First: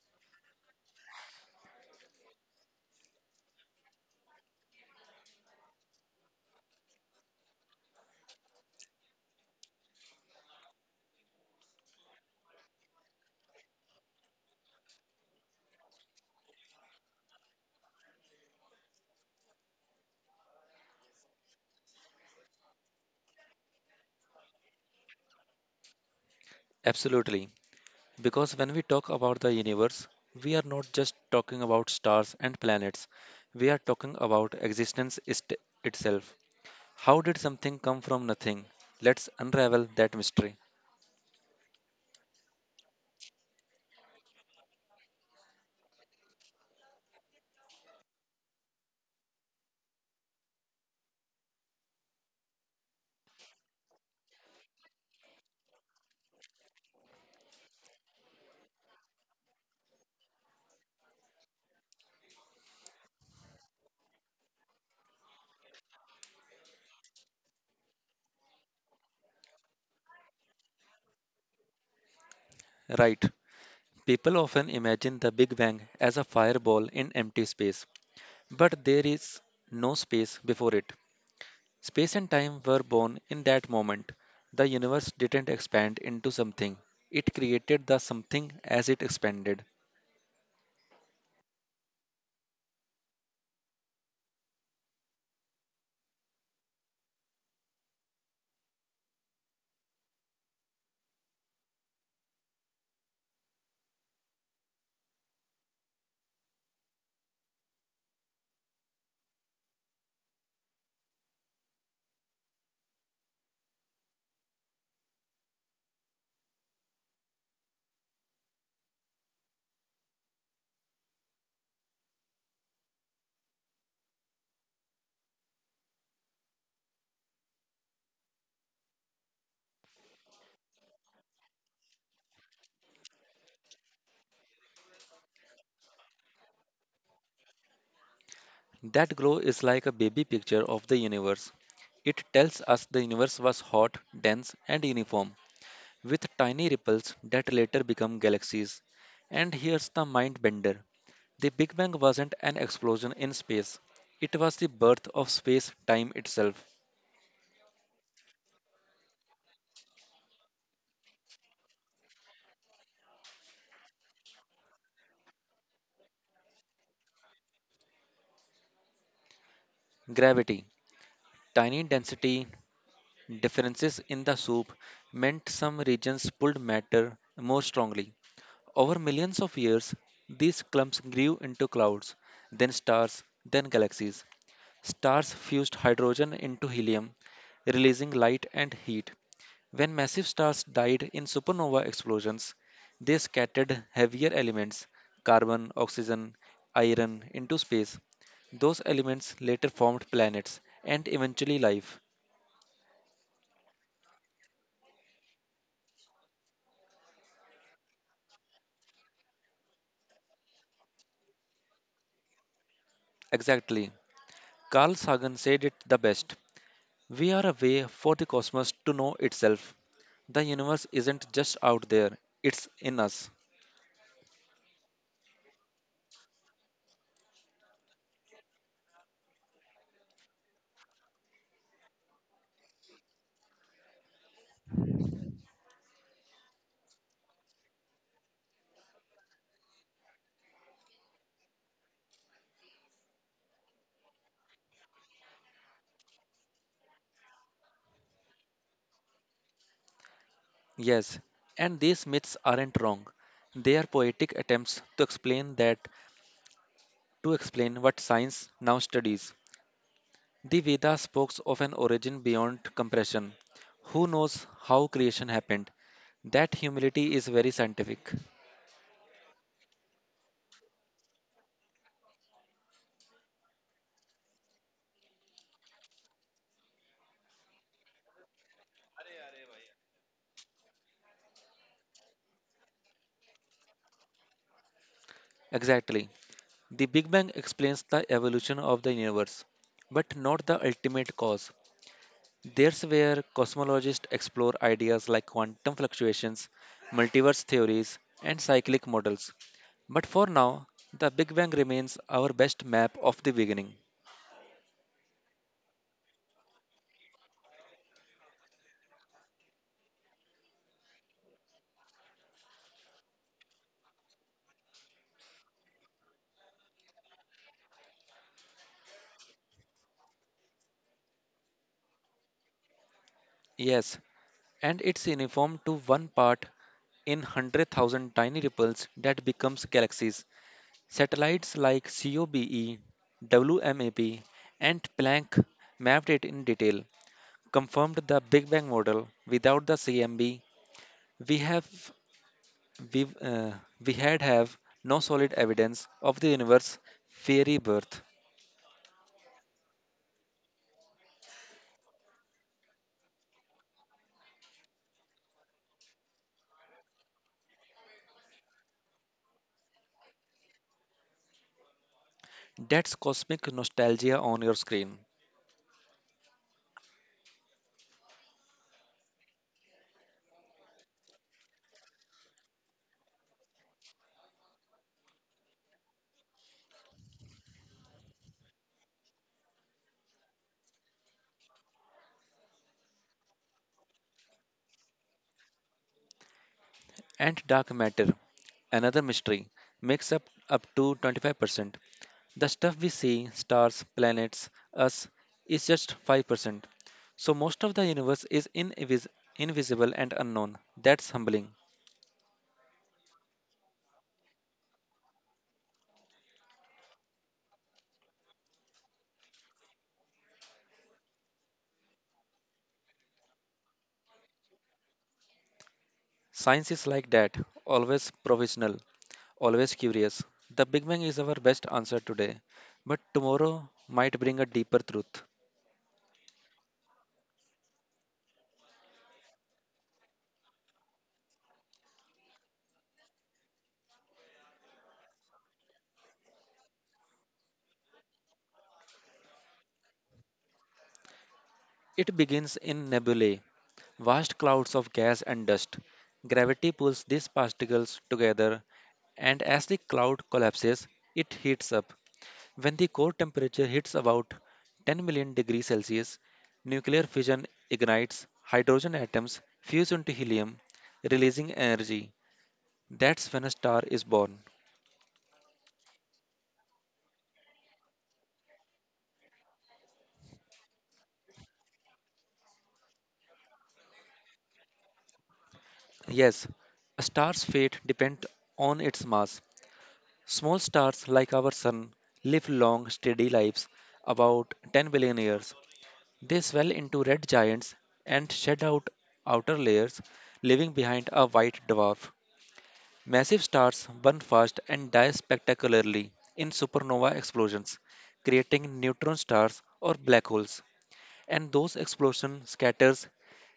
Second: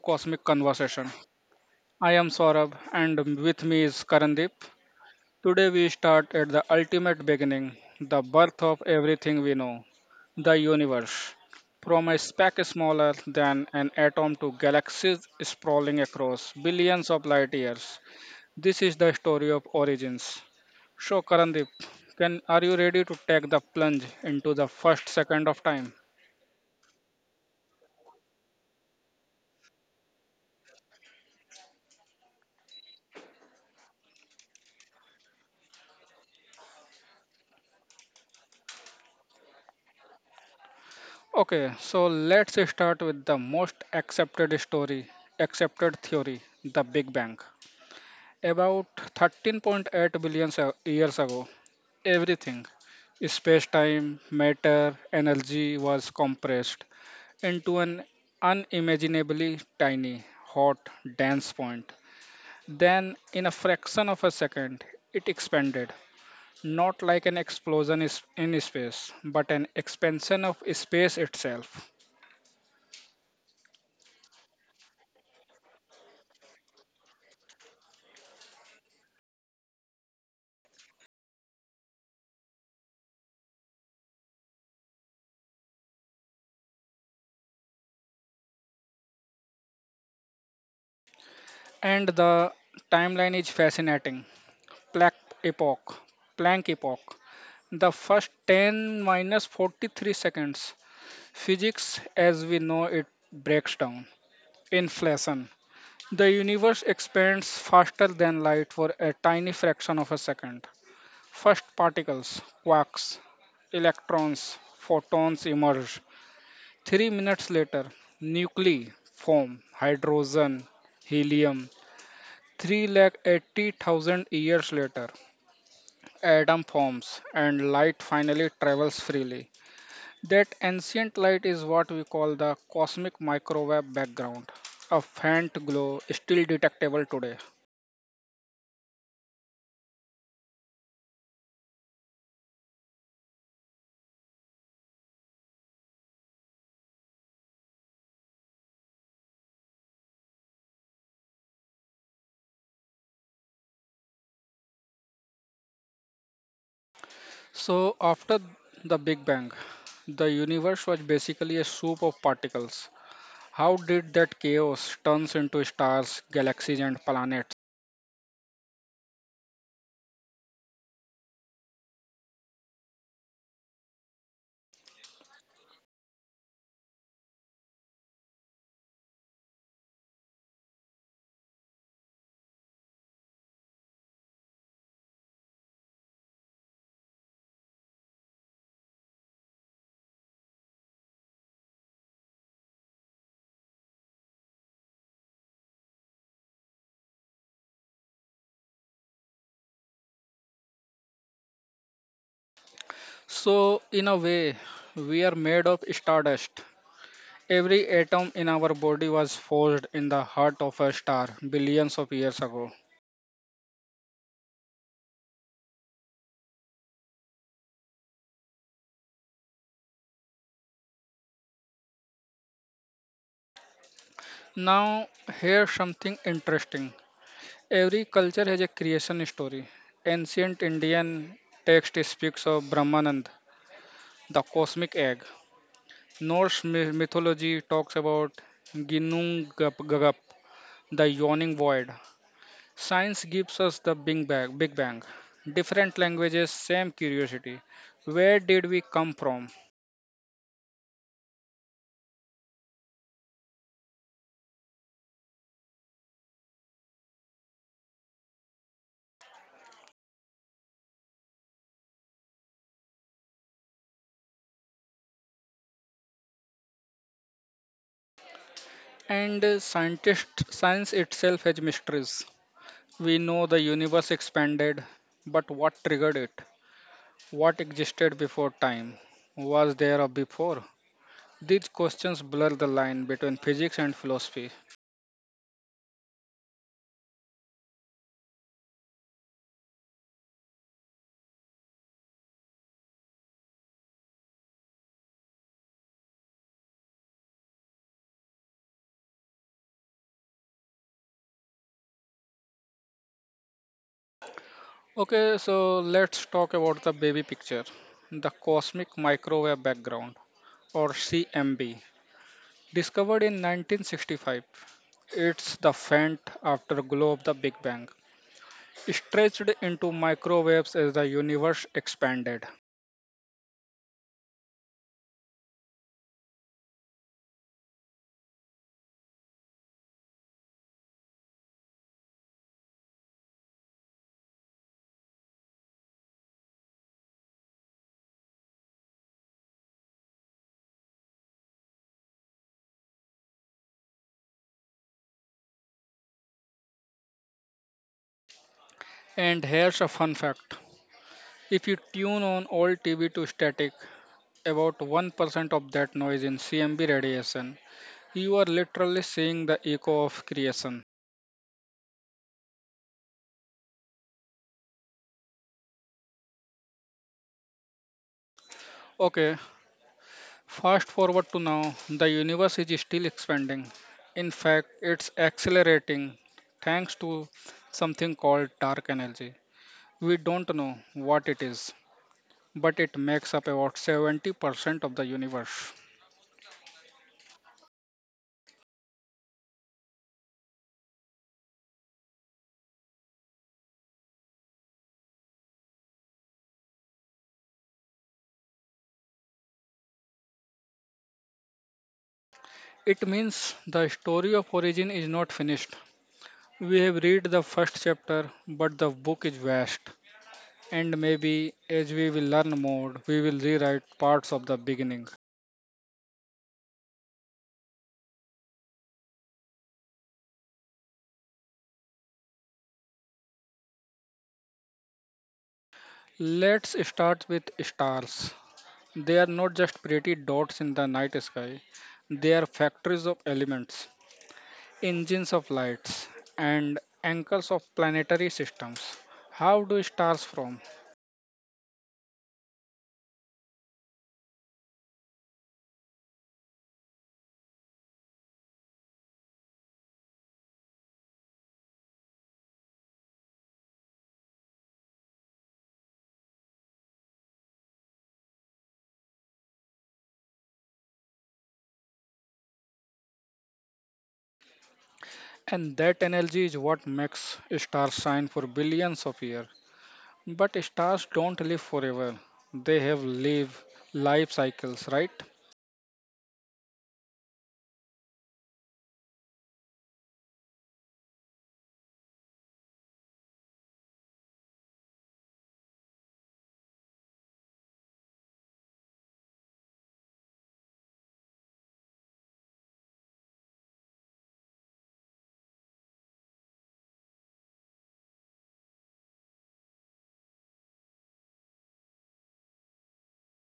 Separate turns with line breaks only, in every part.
Cosmic Conversation. I am Saurabh and with me is Karandeep. Today we start at the ultimate beginning, the birth of everything we know, the universe. From a speck smaller than an atom to galaxies sprawling across billions of light years, this is the story of origins. So Karandeep, can are you ready to take the plunge into the first second of time?
Absolutely. Because when we talk about the universe, we are not just talking about stars and planets, we are talking about existence itself. How did something come from nothing? Let's unravel that mystery.
Okay, so let's start with the most accepted theory, the Big Bang. About 13.8 billion years ago, everything, space time, matter, energy was compressed into an unimaginably tiny, hot, dense point. Then, in a fraction of a second, it expanded, not like an explosion is in space, but an expansion of space itself.
Right. People often imagine the Big Bang as a fireball in empty space, but there is no space before it. Space and time were born in that moment. The universe didn't expand into something, it created the something as it expanded.
And the timeline is fascinating. Planck epoch. Planck epoch. The first 10 minus 43 seconds. Physics as we know it breaks down. Inflation. The universe expands faster than light for a tiny fraction of a second. First particles, quarks, electrons, photons emerge. 3 minutes later, nuclei form, hydrogen, helium, 380,000 years later, atom forms and light finally travels freely. That ancient light is what we call the cosmic microwave background, a faint glow still detectable today.
That glow is like a baby picture of the universe. It tells us the universe was hot, dense, and uniform, with tiny ripples that later become galaxies. And here's the mind bender, the Big Bang wasn't an explosion in space, it was the birth of space time itself.
So, after the Big Bang, the universe was basically a soup of particles. How did that chaos turns into stars, galaxies, and planets?
Gravity, tiny density differences in the soup meant some regions pulled matter more strongly. Over millions of years, these clumps grew into clouds, then stars, then galaxies. Stars fused hydrogen into helium, releasing light and heat. When massive stars died in supernova explosions, they scattered heavier elements, carbon, oxygen, iron, into space. Those elements later formed planets and eventually life.
So, in a way, we are made of stardust. Every atom in our body was forged in the heart of a star billions of years ago.
Exactly. Carl Sagan said it the best, we are a way for the cosmos to know itself. The universe isn't just out there, it's in us.
Now, here's something interesting. Every culture has a creation story. Ancient Indian text speaks of Brahmanand, the cosmic egg. Mythology talks about Ginnung Gagap, the yawning void. Science gives us the Big Bang. Different languages, same curiosity. Where did we come from?
Yes, and these myths aren't wrong. They are poetic attempts to explain that, to explain what science now studies. The Vedas spoke of an origin beyond compression. Who knows how creation happened? That humility is very scientific.
And scientist science itself has mysteries. We know the universe expanded, but what triggered it? What existed before time? Was there a before? These questions blur the line between physics and philosophy.
Exactly. The Big Bang explains the evolution of the universe, but not the ultimate cause. There's where cosmologists explore ideas like quantum fluctuations, multiverse theories, and cyclic models. But for now, the Big Bang remains our best map of the beginning.
Okay, so let's talk about the baby picture, the cosmic microwave background, or CMB, discovered in 1965. It's the faint afterglow of the Big Bang, stretched into microwaves as the universe expanded.
Yes, and it's uniform to one part in 100,000, tiny ripples that becomes galaxies. Satellites like COBE, WMAP, and Planck mapped it in detail, confirmed the Big Bang model. Without the CMB, we have we uh, we had have no solid evidence of the universe fairy birth.
And here's a fun fact: if you tune on old TV to static, about 1% of that noise in CMB radiation, you are literally seeing the echo of creation.
That's cosmic nostalgia on your screen.
Okay, fast forward to now, the universe is still expanding. In fact, it's accelerating thanks to something called dark energy. We don't know what it is, but it makes up about 70% of the universe.
And dark matter, another mystery, makes up to 25%. The stuff we see, stars, planets, us, is just 5%. So most of the universe is invisible and unknown. That's humbling.
It means the story of origin is not finished. We have read the first chapter, but the book is vast. And maybe as we will learn more, we will rewrite parts of the beginning.
Science is like that, always provisional, always curious. The Big Bang is our best answer today, but tomorrow might bring a deeper truth.
Let's start with stars. They are not just pretty dots in the night sky, they are factories of elements, engines of lights, and anchors of planetary systems. How do stars form?
It begins in nebulae, vast clouds of gas and dust. Gravity pulls these particles together, and as the cloud collapses, it heats up. When the core temperature hits about 10 million degrees Celsius, nuclear fission ignites, hydrogen atoms fuse into helium, releasing energy. That's when a star is born.
And that energy is what makes stars shine for billions of years. But stars don't live forever. They have live life cycles, right?
Yes, a star's fate depends on its mass. Small stars like our sun live long, steady lives, about 10 billion years. They swell into red giants and shed outer layers, leaving behind a white dwarf. Massive stars burn fast and die spectacularly in supernova explosions, creating neutron stars or black holes. And those explosion scatters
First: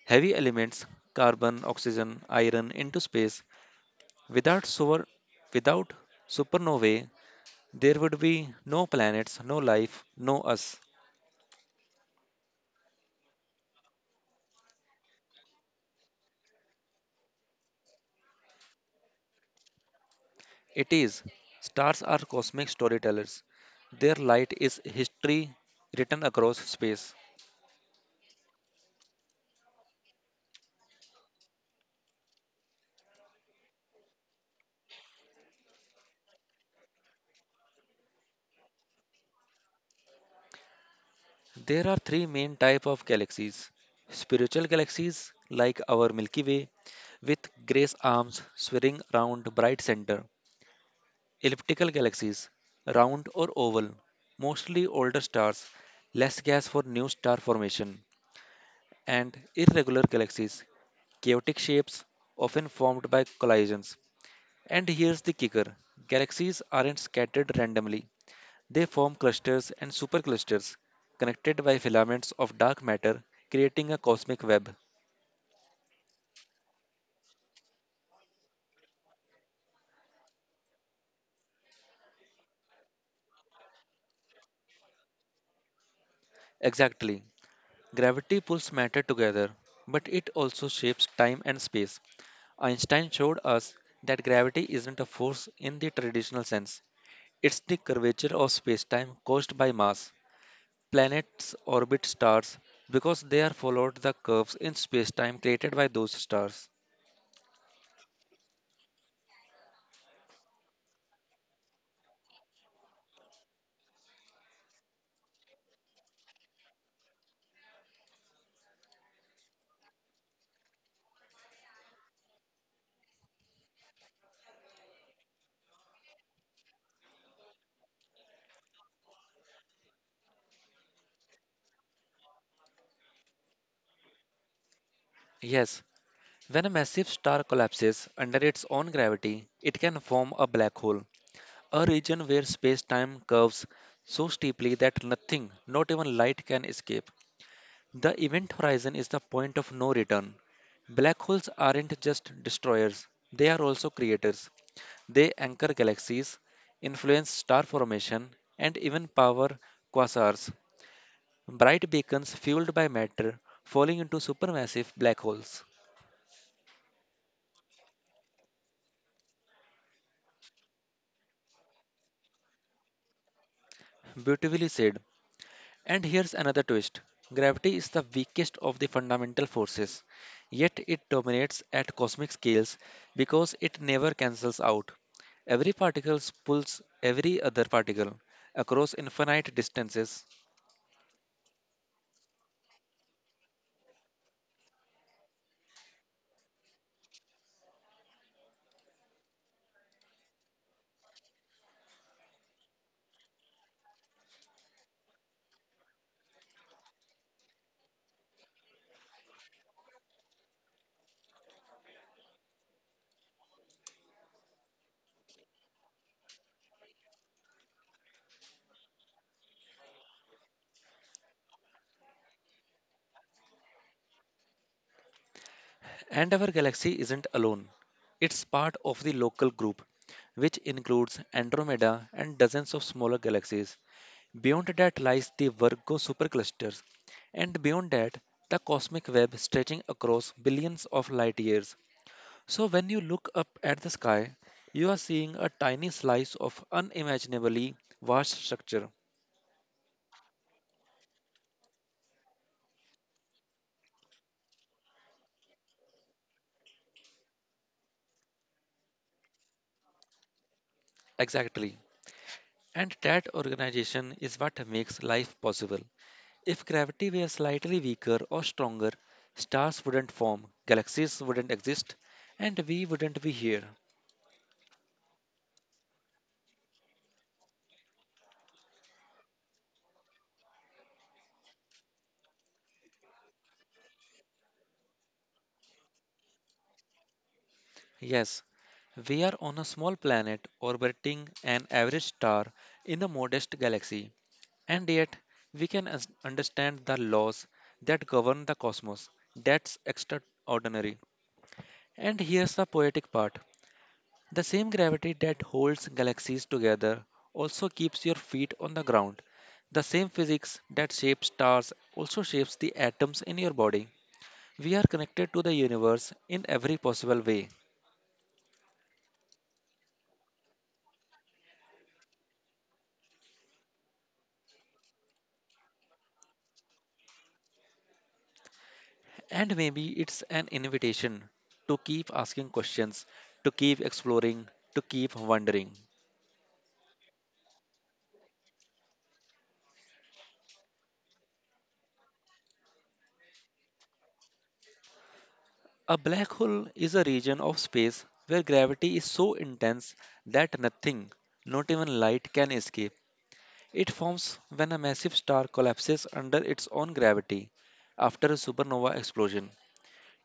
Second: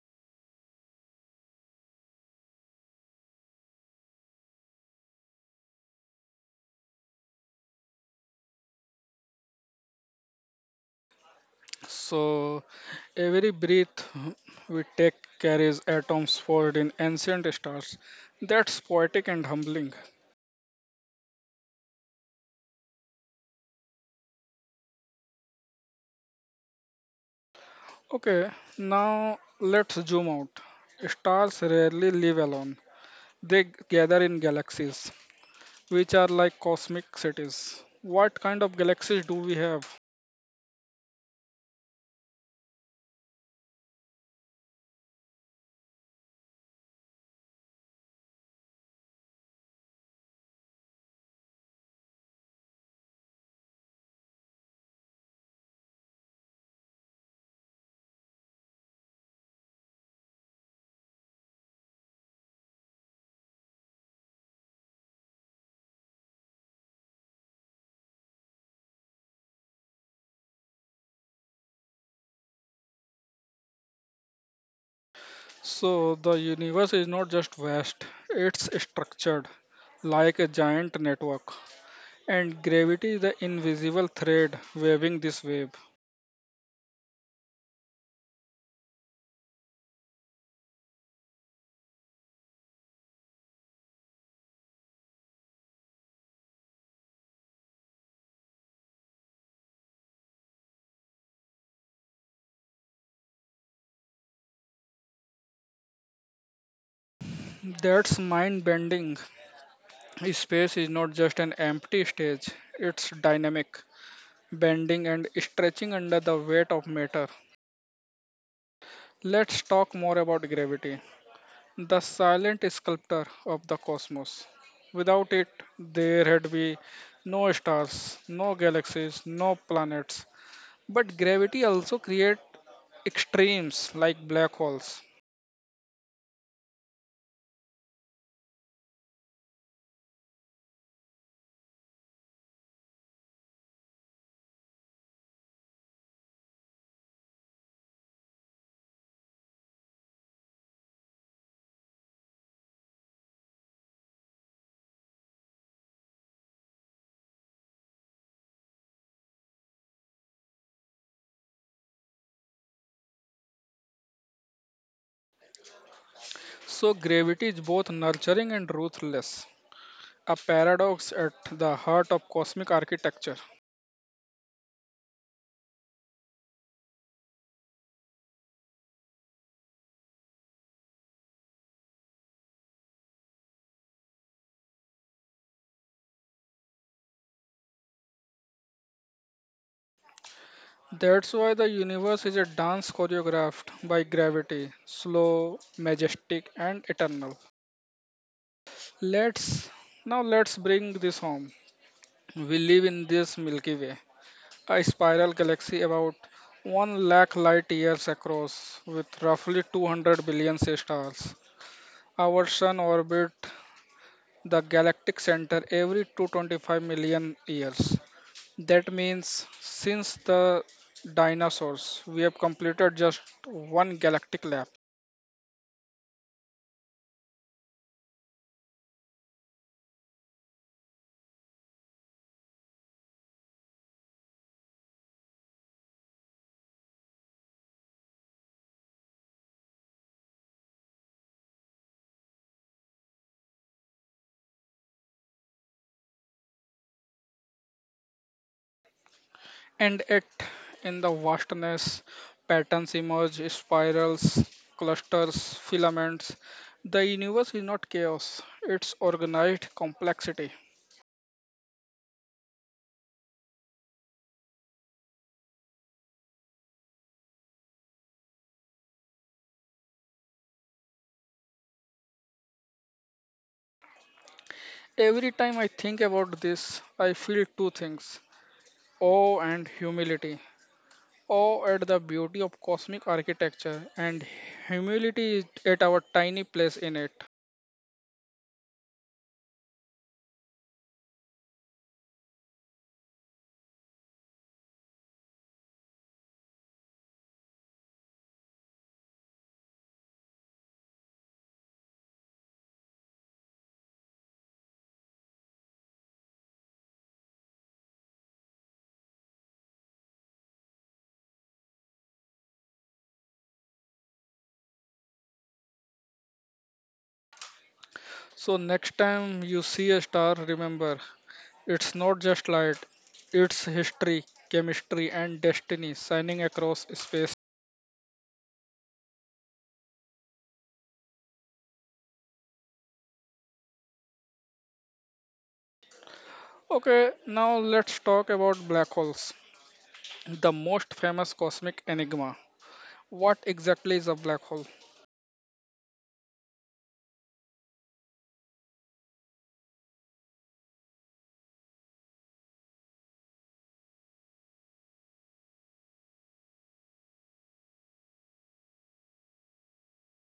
heavy elements, carbon, oxygen, iron, into space. Without solar without supernovae, there would be no planets, no life, no us.
So every breath we take carries atoms forged in ancient stars. That's poetic and humbling.
It is, stars are cosmic storytellers, their light is history written across space.
Okay, now let's zoom out. Stars rarely live alone. They gather in galaxies, which are like cosmic cities. What kind of galaxies do we have?
There are three main type of galaxies: spiritual galaxies like our Milky Way with grace arms swirling around bright center. Elliptical galaxies, round or oval, mostly older stars, less gas for new star formation, and irregular galaxies, chaotic shapes often formed by collisions. And here's the kicker, galaxies aren't scattered randomly, they form clusters and superclusters connected by filaments of dark matter, creating a cosmic web.
So the universe is not just vast, it's structured like a giant network. And gravity is the invisible thread waving this web.
Exactly. Gravity pulls matter together, but it also shapes time and space. Einstein showed us that gravity isn't a force in the traditional sense. It's the curvature of spacetime caused by mass. Planets orbit stars because they are followed the curves in spacetime created by those stars.
That's mind bending. Space is not just an empty stage, it's dynamic, bending and stretching under the weight of matter. Let's talk more about gravity, the silent sculptor of the cosmos. Without it, there had be no stars, no galaxies, no planets. But gravity also creates extremes like black holes.
Yes, when a massive star collapses under its own gravity, it can form a black hole, a region where space-time curves so steeply that nothing, not even light, can escape. The event horizon is the point of no return. Black holes aren't just destroyers, they are also creators. They anchor galaxies, influence star formation, and even power quasars, bright beacons fueled by matter falling into supermassive black holes.
So gravity is both nurturing and ruthless, a paradox at the heart of cosmic architecture.
Beautifully said. And here's another twist, gravity is the weakest of the fundamental forces, yet it dominates at cosmic scales because it never cancels out. Every particle pulls every other particle across infinite distances.
That's why the universe is a dance choreographed by gravity, slow, majestic and eternal. Let's Now let's bring this home. We live in this Milky Way, a spiral galaxy about 1 lakh light years across with roughly 200 billion stars. Our sun orbits the galactic center every 225 million years. That means since the dinosaurs, we have completed just one galactic lap.
And our galaxy isn't alone. It's part of the local group, which includes Andromeda and dozens of smaller galaxies. Beyond that lies the Virgo superclusters, and beyond that, the cosmic web stretching across billions of light years. So, when you look up at the sky, you are seeing a tiny slice of unimaginably vast structure.
And yet, in the vastness, patterns emerge, spirals, clusters, filaments. The universe is not chaos, it's organized complexity.
Exactly. And that organization is what makes life possible. If gravity were slightly weaker or stronger, stars wouldn't form, galaxies wouldn't exist, and we wouldn't be here.
Every time I think about this, I feel two things: awe and humility. Awe at the beauty of cosmic architecture and humility is at our tiny place in it.
Yes, we are on a small planet orbiting an average star in a modest galaxy, and yet we can understand the laws that govern the cosmos. That's extraordinary. And here's the poetic part, the same gravity that holds galaxies together also keeps your feet on the ground. The same physics that shapes stars also shapes the atoms in your body. We are connected to the universe in every possible way.
So, next time you see a star, remember, it's not just light, it's history, chemistry, and destiny shining across space.
And maybe it's an invitation to keep asking questions, to keep exploring, to keep wondering.
Okay, now let's talk about black holes, the most famous cosmic enigma. What exactly is a black hole?
A black hole is a region of space where gravity is so intense that nothing, not even light, can escape. It forms when a massive star collapses under its own gravity after a supernova explosion.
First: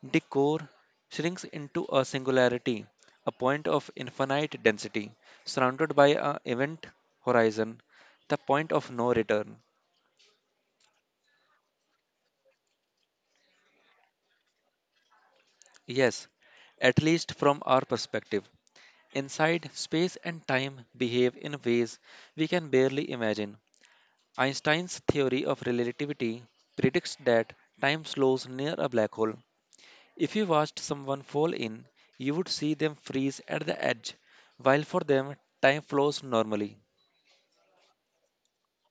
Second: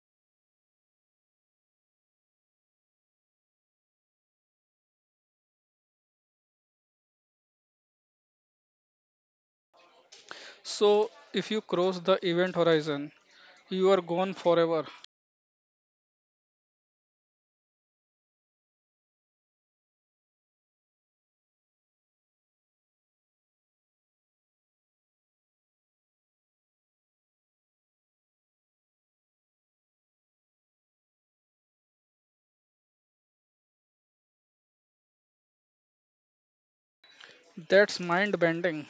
The core shrinks into a singularity, a point of infinite density, surrounded by an event horizon, the point of no return.
So, if you cross the event horizon, you are gone forever.
Yes, at least from our perspective. Inside, space and time behave in ways we can barely imagine. Einstein's theory of relativity predicts that time slows near a black hole. If you watched someone fall in, you would see them freeze at the edge, while for them, time flows normally.
That's mind bending.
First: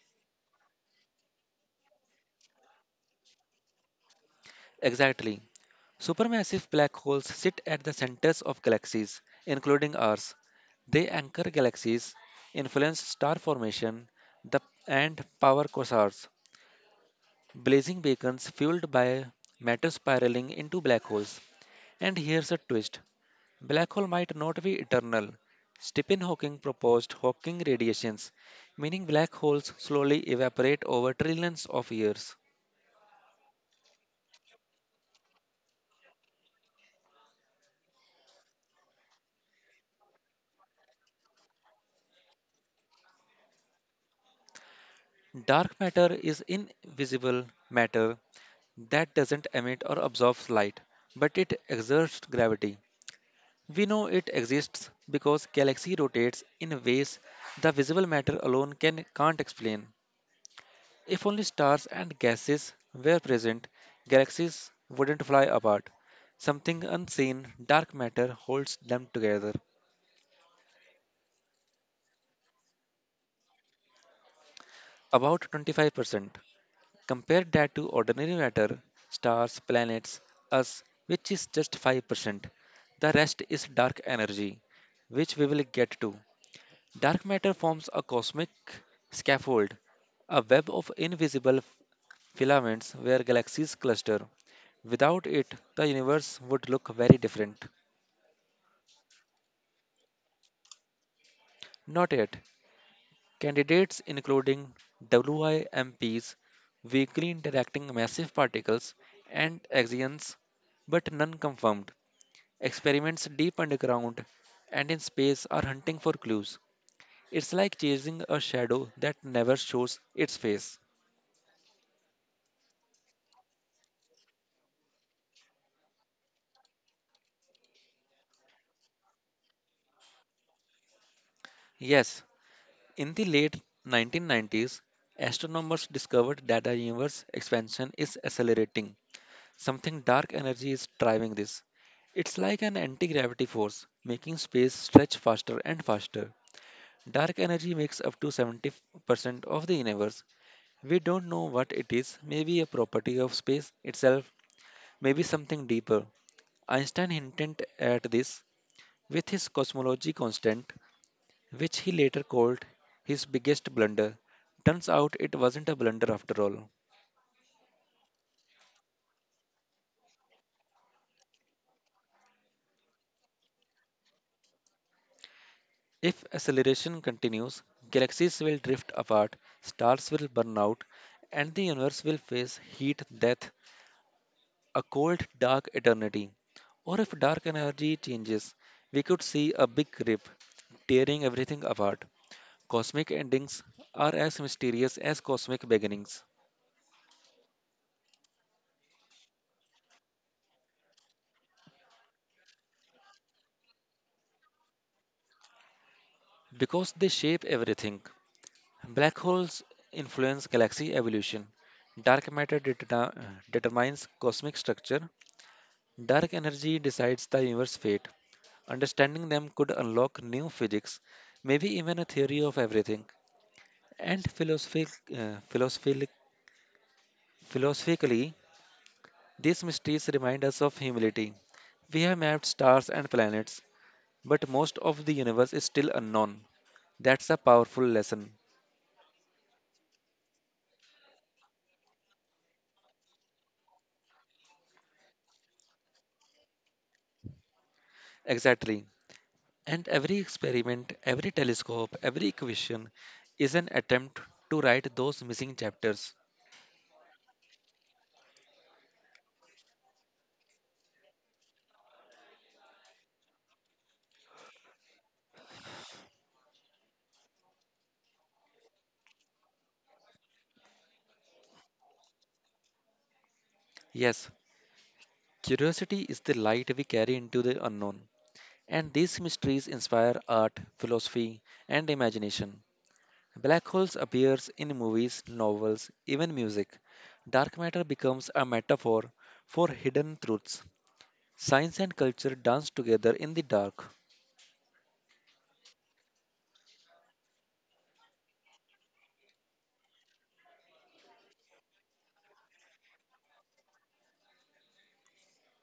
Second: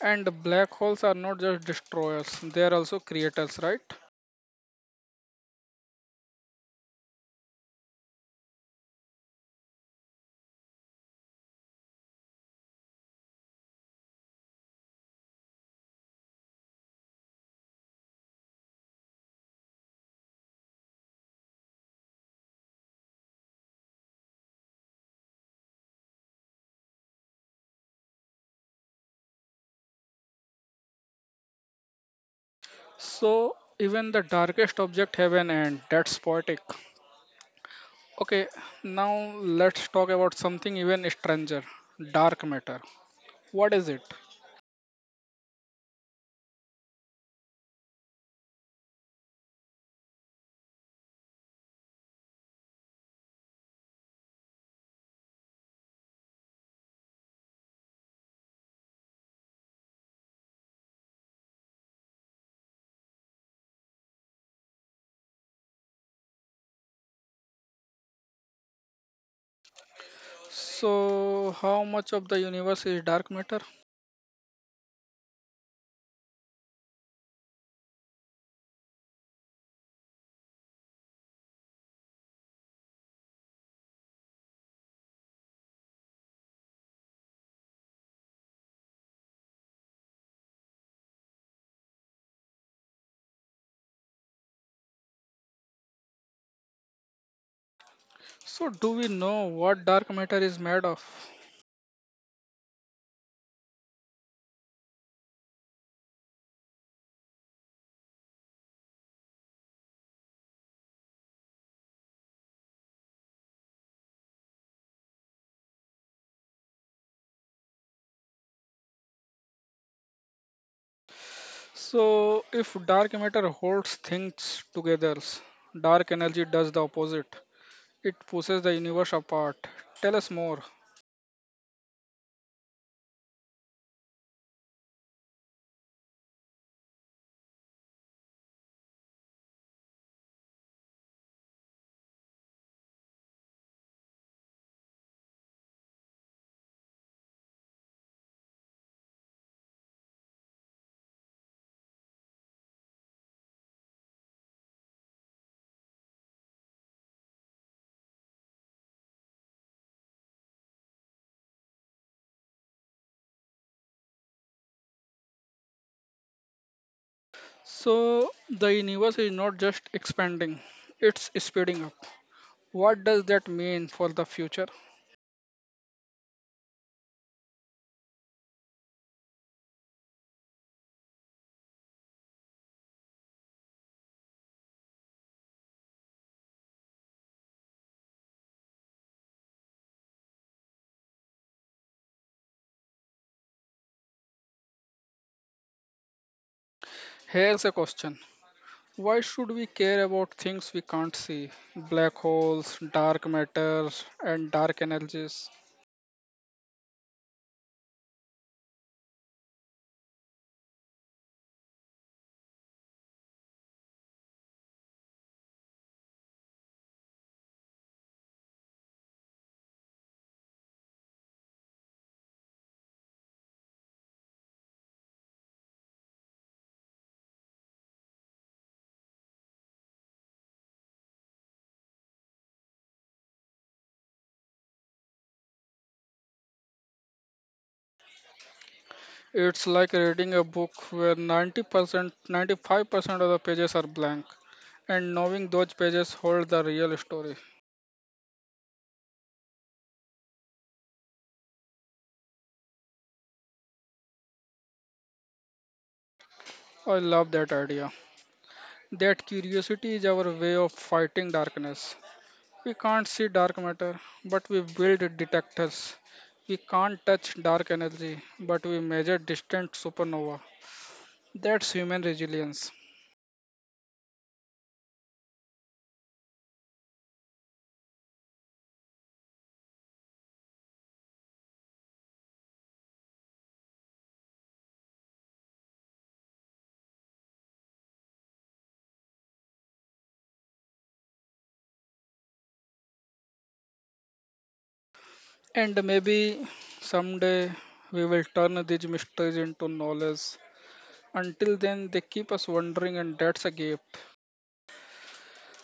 And black holes are not just destroyers, they are also creators, right?
Exactly. Supermassive black holes sit at the centers of galaxies, including ours. They anchor galaxies, influence star formation, the, and power quasars, blazing beacons fueled by matter spiraling into black holes. And here's a twist, black hole might not be eternal. Stephen Hawking proposed Hawking radiations, meaning black holes slowly evaporate over trillions of years.
So even the darkest object have an end. That's poetic. Okay, now let's talk about something even stranger, dark matter. What is it?
Dark matter is invisible matter that doesn't emit or absorb light, but it exerts gravity. We know it exists because galaxy rotates in ways the visible matter alone can't explain. If only stars and gases were present, galaxies wouldn't fly apart. Something unseen, dark matter, holds them together.
So how much of the universe is dark matter?
About 25%. Compare that to ordinary matter, stars, planets, us, which is just 5%. The rest is dark energy, which we will get to. Dark matter forms a cosmic scaffold, a web of invisible filaments where galaxies cluster. Without it, the universe would look very different.
So do we know what dark matter is made of?
Not yet. Candidates including WIMPs, weakly interacting massive particles, and axions, but none confirmed. Experiments deep underground and in space are hunting for clues. It's like chasing a shadow that never shows its face.
So if dark matter holds things together, dark energy does the opposite. It pushes the universe apart. Tell us more.
Yes, in the late 1990s, astronomers discovered that the universe expansion is accelerating. Something dark energy is driving this. It's like an anti-gravity force, making space stretch faster and faster. Dark energy makes up to 70% of the universe. We don't know what it is, maybe a property of space itself, maybe something deeper. Einstein hinted at this with his cosmology constant, which he later called his biggest blunder. Turns out it wasn't a blunder after all.
So the universe is not just expanding, it's speeding up. What does that mean for the future?
If acceleration continues, galaxies will drift apart, stars will burn out, and the universe will face heat death, a cold, dark eternity. Or if dark energy changes, we could see a big rip, tearing everything apart. Cosmic endings are as mysterious as cosmic beginnings,
Here's a question. Why should we care about things we can't see? Black holes, dark matter, and dark energies.
because they shape everything. Black holes influence galaxy evolution. Dark matter determines cosmic structure. Dark energy decides the universe's fate. Understanding them could unlock new physics, maybe even a theory of everything. And uh, philosophic, philosophically, these mysteries remind us of humility. We have mapped stars and planets, but most of the universe is still unknown. That's a powerful lesson.
It's like reading a book where 90%, 95% of the pages are blank, and knowing those pages hold the real story.
Exactly. And every experiment, every telescope, every equation is an attempt to write those missing chapters.
I love that idea. That curiosity is our way of fighting darkness. We can't see dark matter, but we build detectors. We can't touch dark energy, but we measure distant supernova. That's human resilience.
Yes, curiosity is the light we carry into the unknown. And these mysteries inspire art, philosophy, and imagination. Black holes appears in movies, novels, even music. Dark matter becomes a metaphor for hidden truths. Science and culture dance together in the dark.
And maybe someday we will turn these mysteries into knowledge. Until then, they keep us wondering, and that's a gift.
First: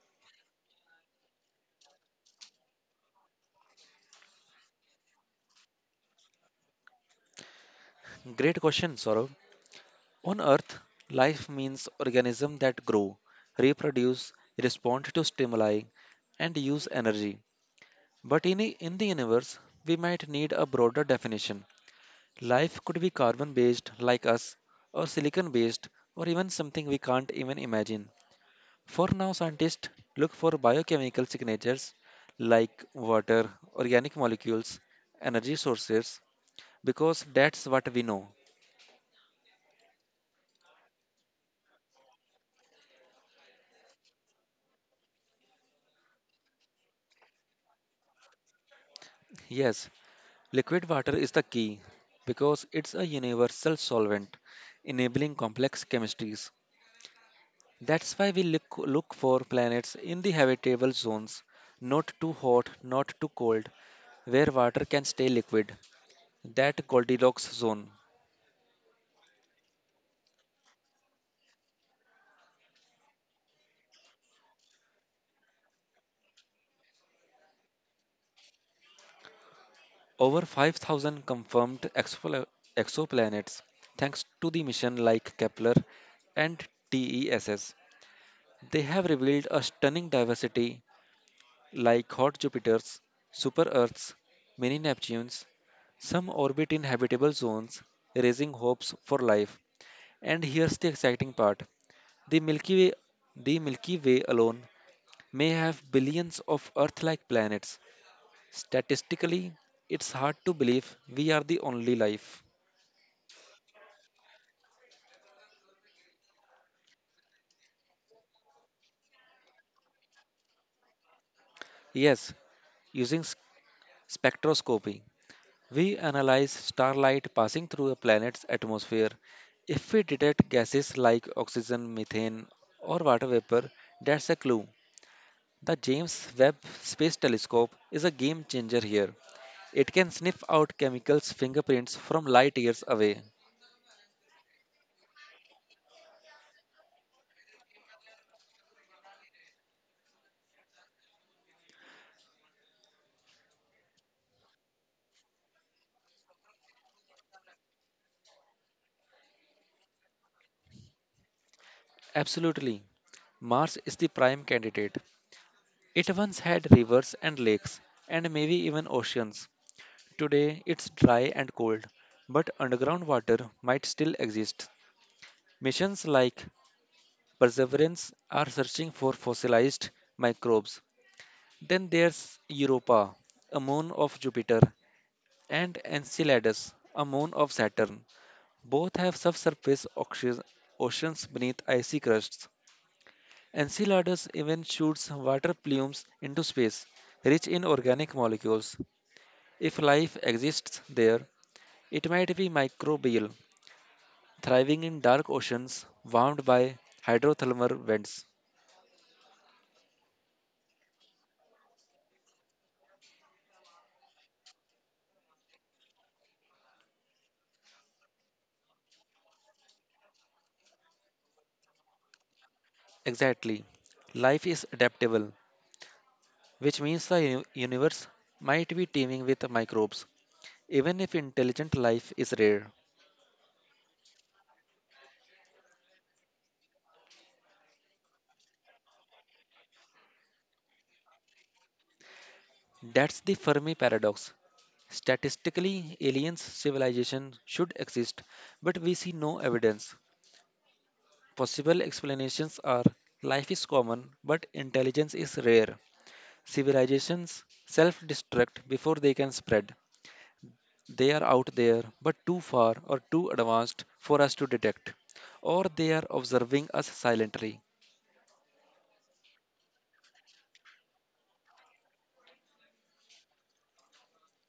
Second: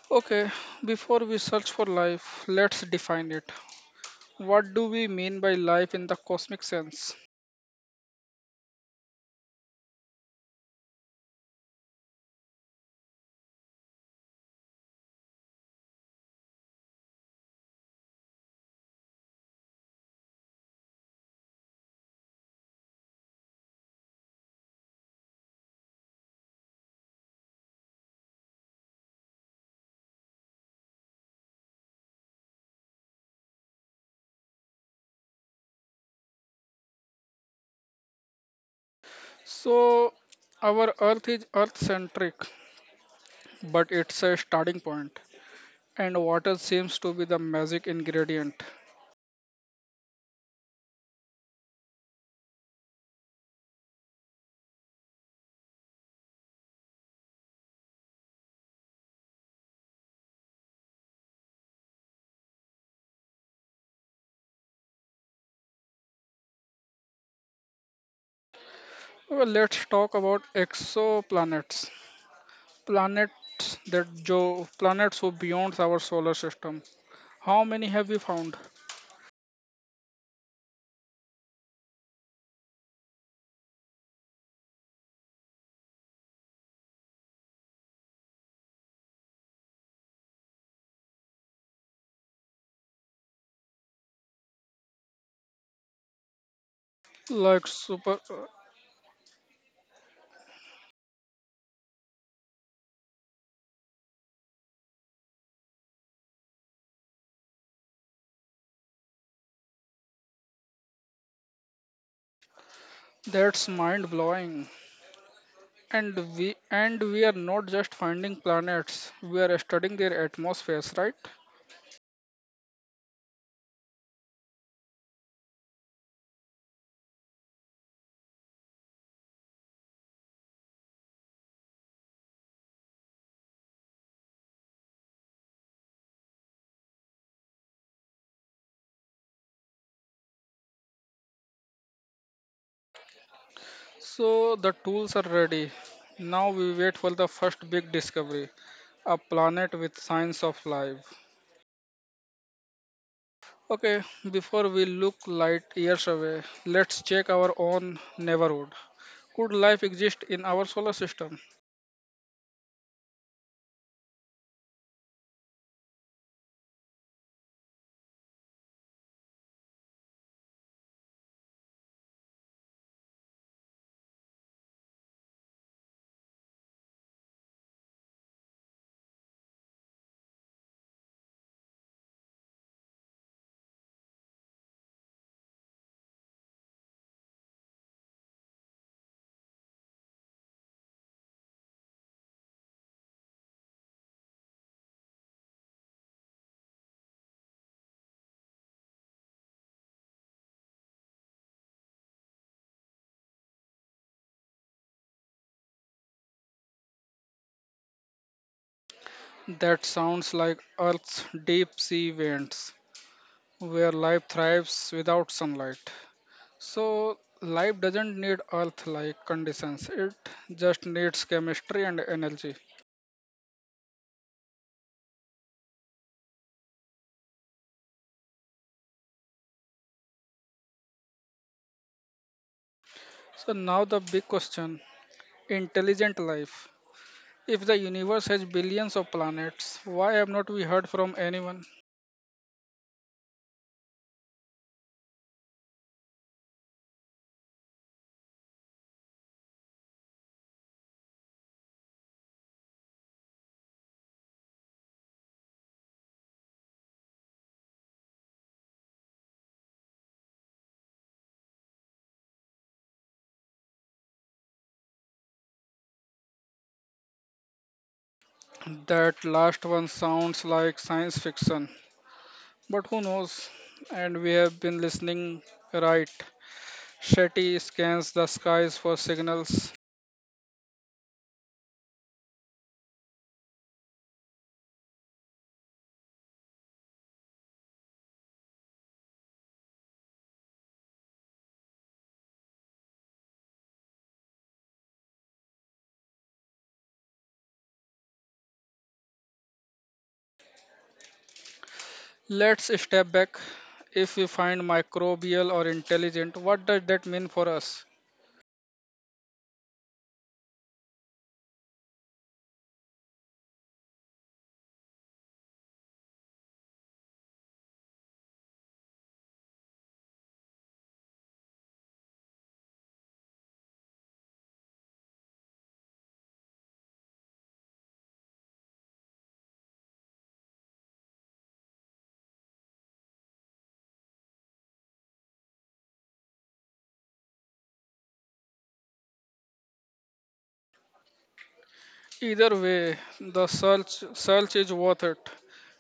Okay, before we search for life, let's define it. What do we mean by life in the cosmic sense?
Great question, Saurav. On Earth, life means organisms that grow, reproduce, respond to stimuli, and use energy. But in the universe, we might need a broader definition. Life could be carbon based, like us, or silicon based, or even something we can't even imagine. For now, scientists look for biochemical signatures like water, organic molecules, energy sources, because that's what we know.
So, our Earth is Earth centric, but it's a starting point, and water seems to be the magic ingredient.
Yes, liquid water is the key because it's a universal solvent, enabling complex chemistries. That's why we look for planets in the habitable zones, not too hot, not too cold, where water can stay liquid. That Goldilocks zone.
Well, let's talk about exoplanets. Planets that jo Planets who beyond our solar system. How many have we found?
Over 5,000 confirmed exoplanets, thanks to the mission like Kepler and TESS. They have revealed a stunning diversity like hot Jupiters, super Earths, mini Neptunes. Some orbit in habitable
Like
zones,
super
raising hopes for life. And here's the exciting part. The Milky Way, the Milky Way alone may have billions of Earth-like planets. Statistically, it's hard to believe we are the only life.
That's mind blowing. And we are not just finding planets, we are studying their atmospheres, right?
Yes, using spectroscopy, we analyze starlight passing through a planet's atmosphere. If we detect gases like oxygen, methane, or water vapor, that's a clue. The James Webb Space Telescope is a game changer here. It can sniff out chemicals' fingerprints from light years away.
So the tools are ready. Now we wait for the first big discovery, a planet with signs of life. Okay, before we look light years away, let's check our own neighborhood. Could life exist in our solar system?
Absolutely. Mars is the prime candidate. It once had rivers and lakes, and maybe even oceans. Today it's dry and cold, but underground water might still exist. Missions like Perseverance are searching for fossilized microbes. Then there's Europa, a moon of Jupiter, and Enceladus, a moon of Saturn. Both have subsurface oceans beneath icy crusts. Enceladus even shoots water plumes into space, rich in organic molecules. If life exists there, it might be microbial, thriving in dark oceans warmed by hydrothermal vents.
That sounds like Earth's deep sea vents, where life thrives without sunlight. So, life doesn't need Earth like conditions, it just needs chemistry and energy.
Exactly. Life is adaptable, which means the universe might be teeming with microbes, even if intelligent life is rare.
So, now the big question: intelligent life. If the universe has billions of planets, why have not we heard from anyone?
That's the Fermi paradox. Statistically, aliens civilization should exist, but we see no evidence. Possible explanations are life is common, but intelligence is rare. Civilizations self destruct before they can spread. They are out there, but too far or too advanced for us to detect, or they are observing us silently.
That last one sounds like science fiction, but who knows? And we have been listening, right. Shetty scans the skies for signals. Let's step back. If we find microbial or intelligent, what does that mean for us? Either way, the search is worth it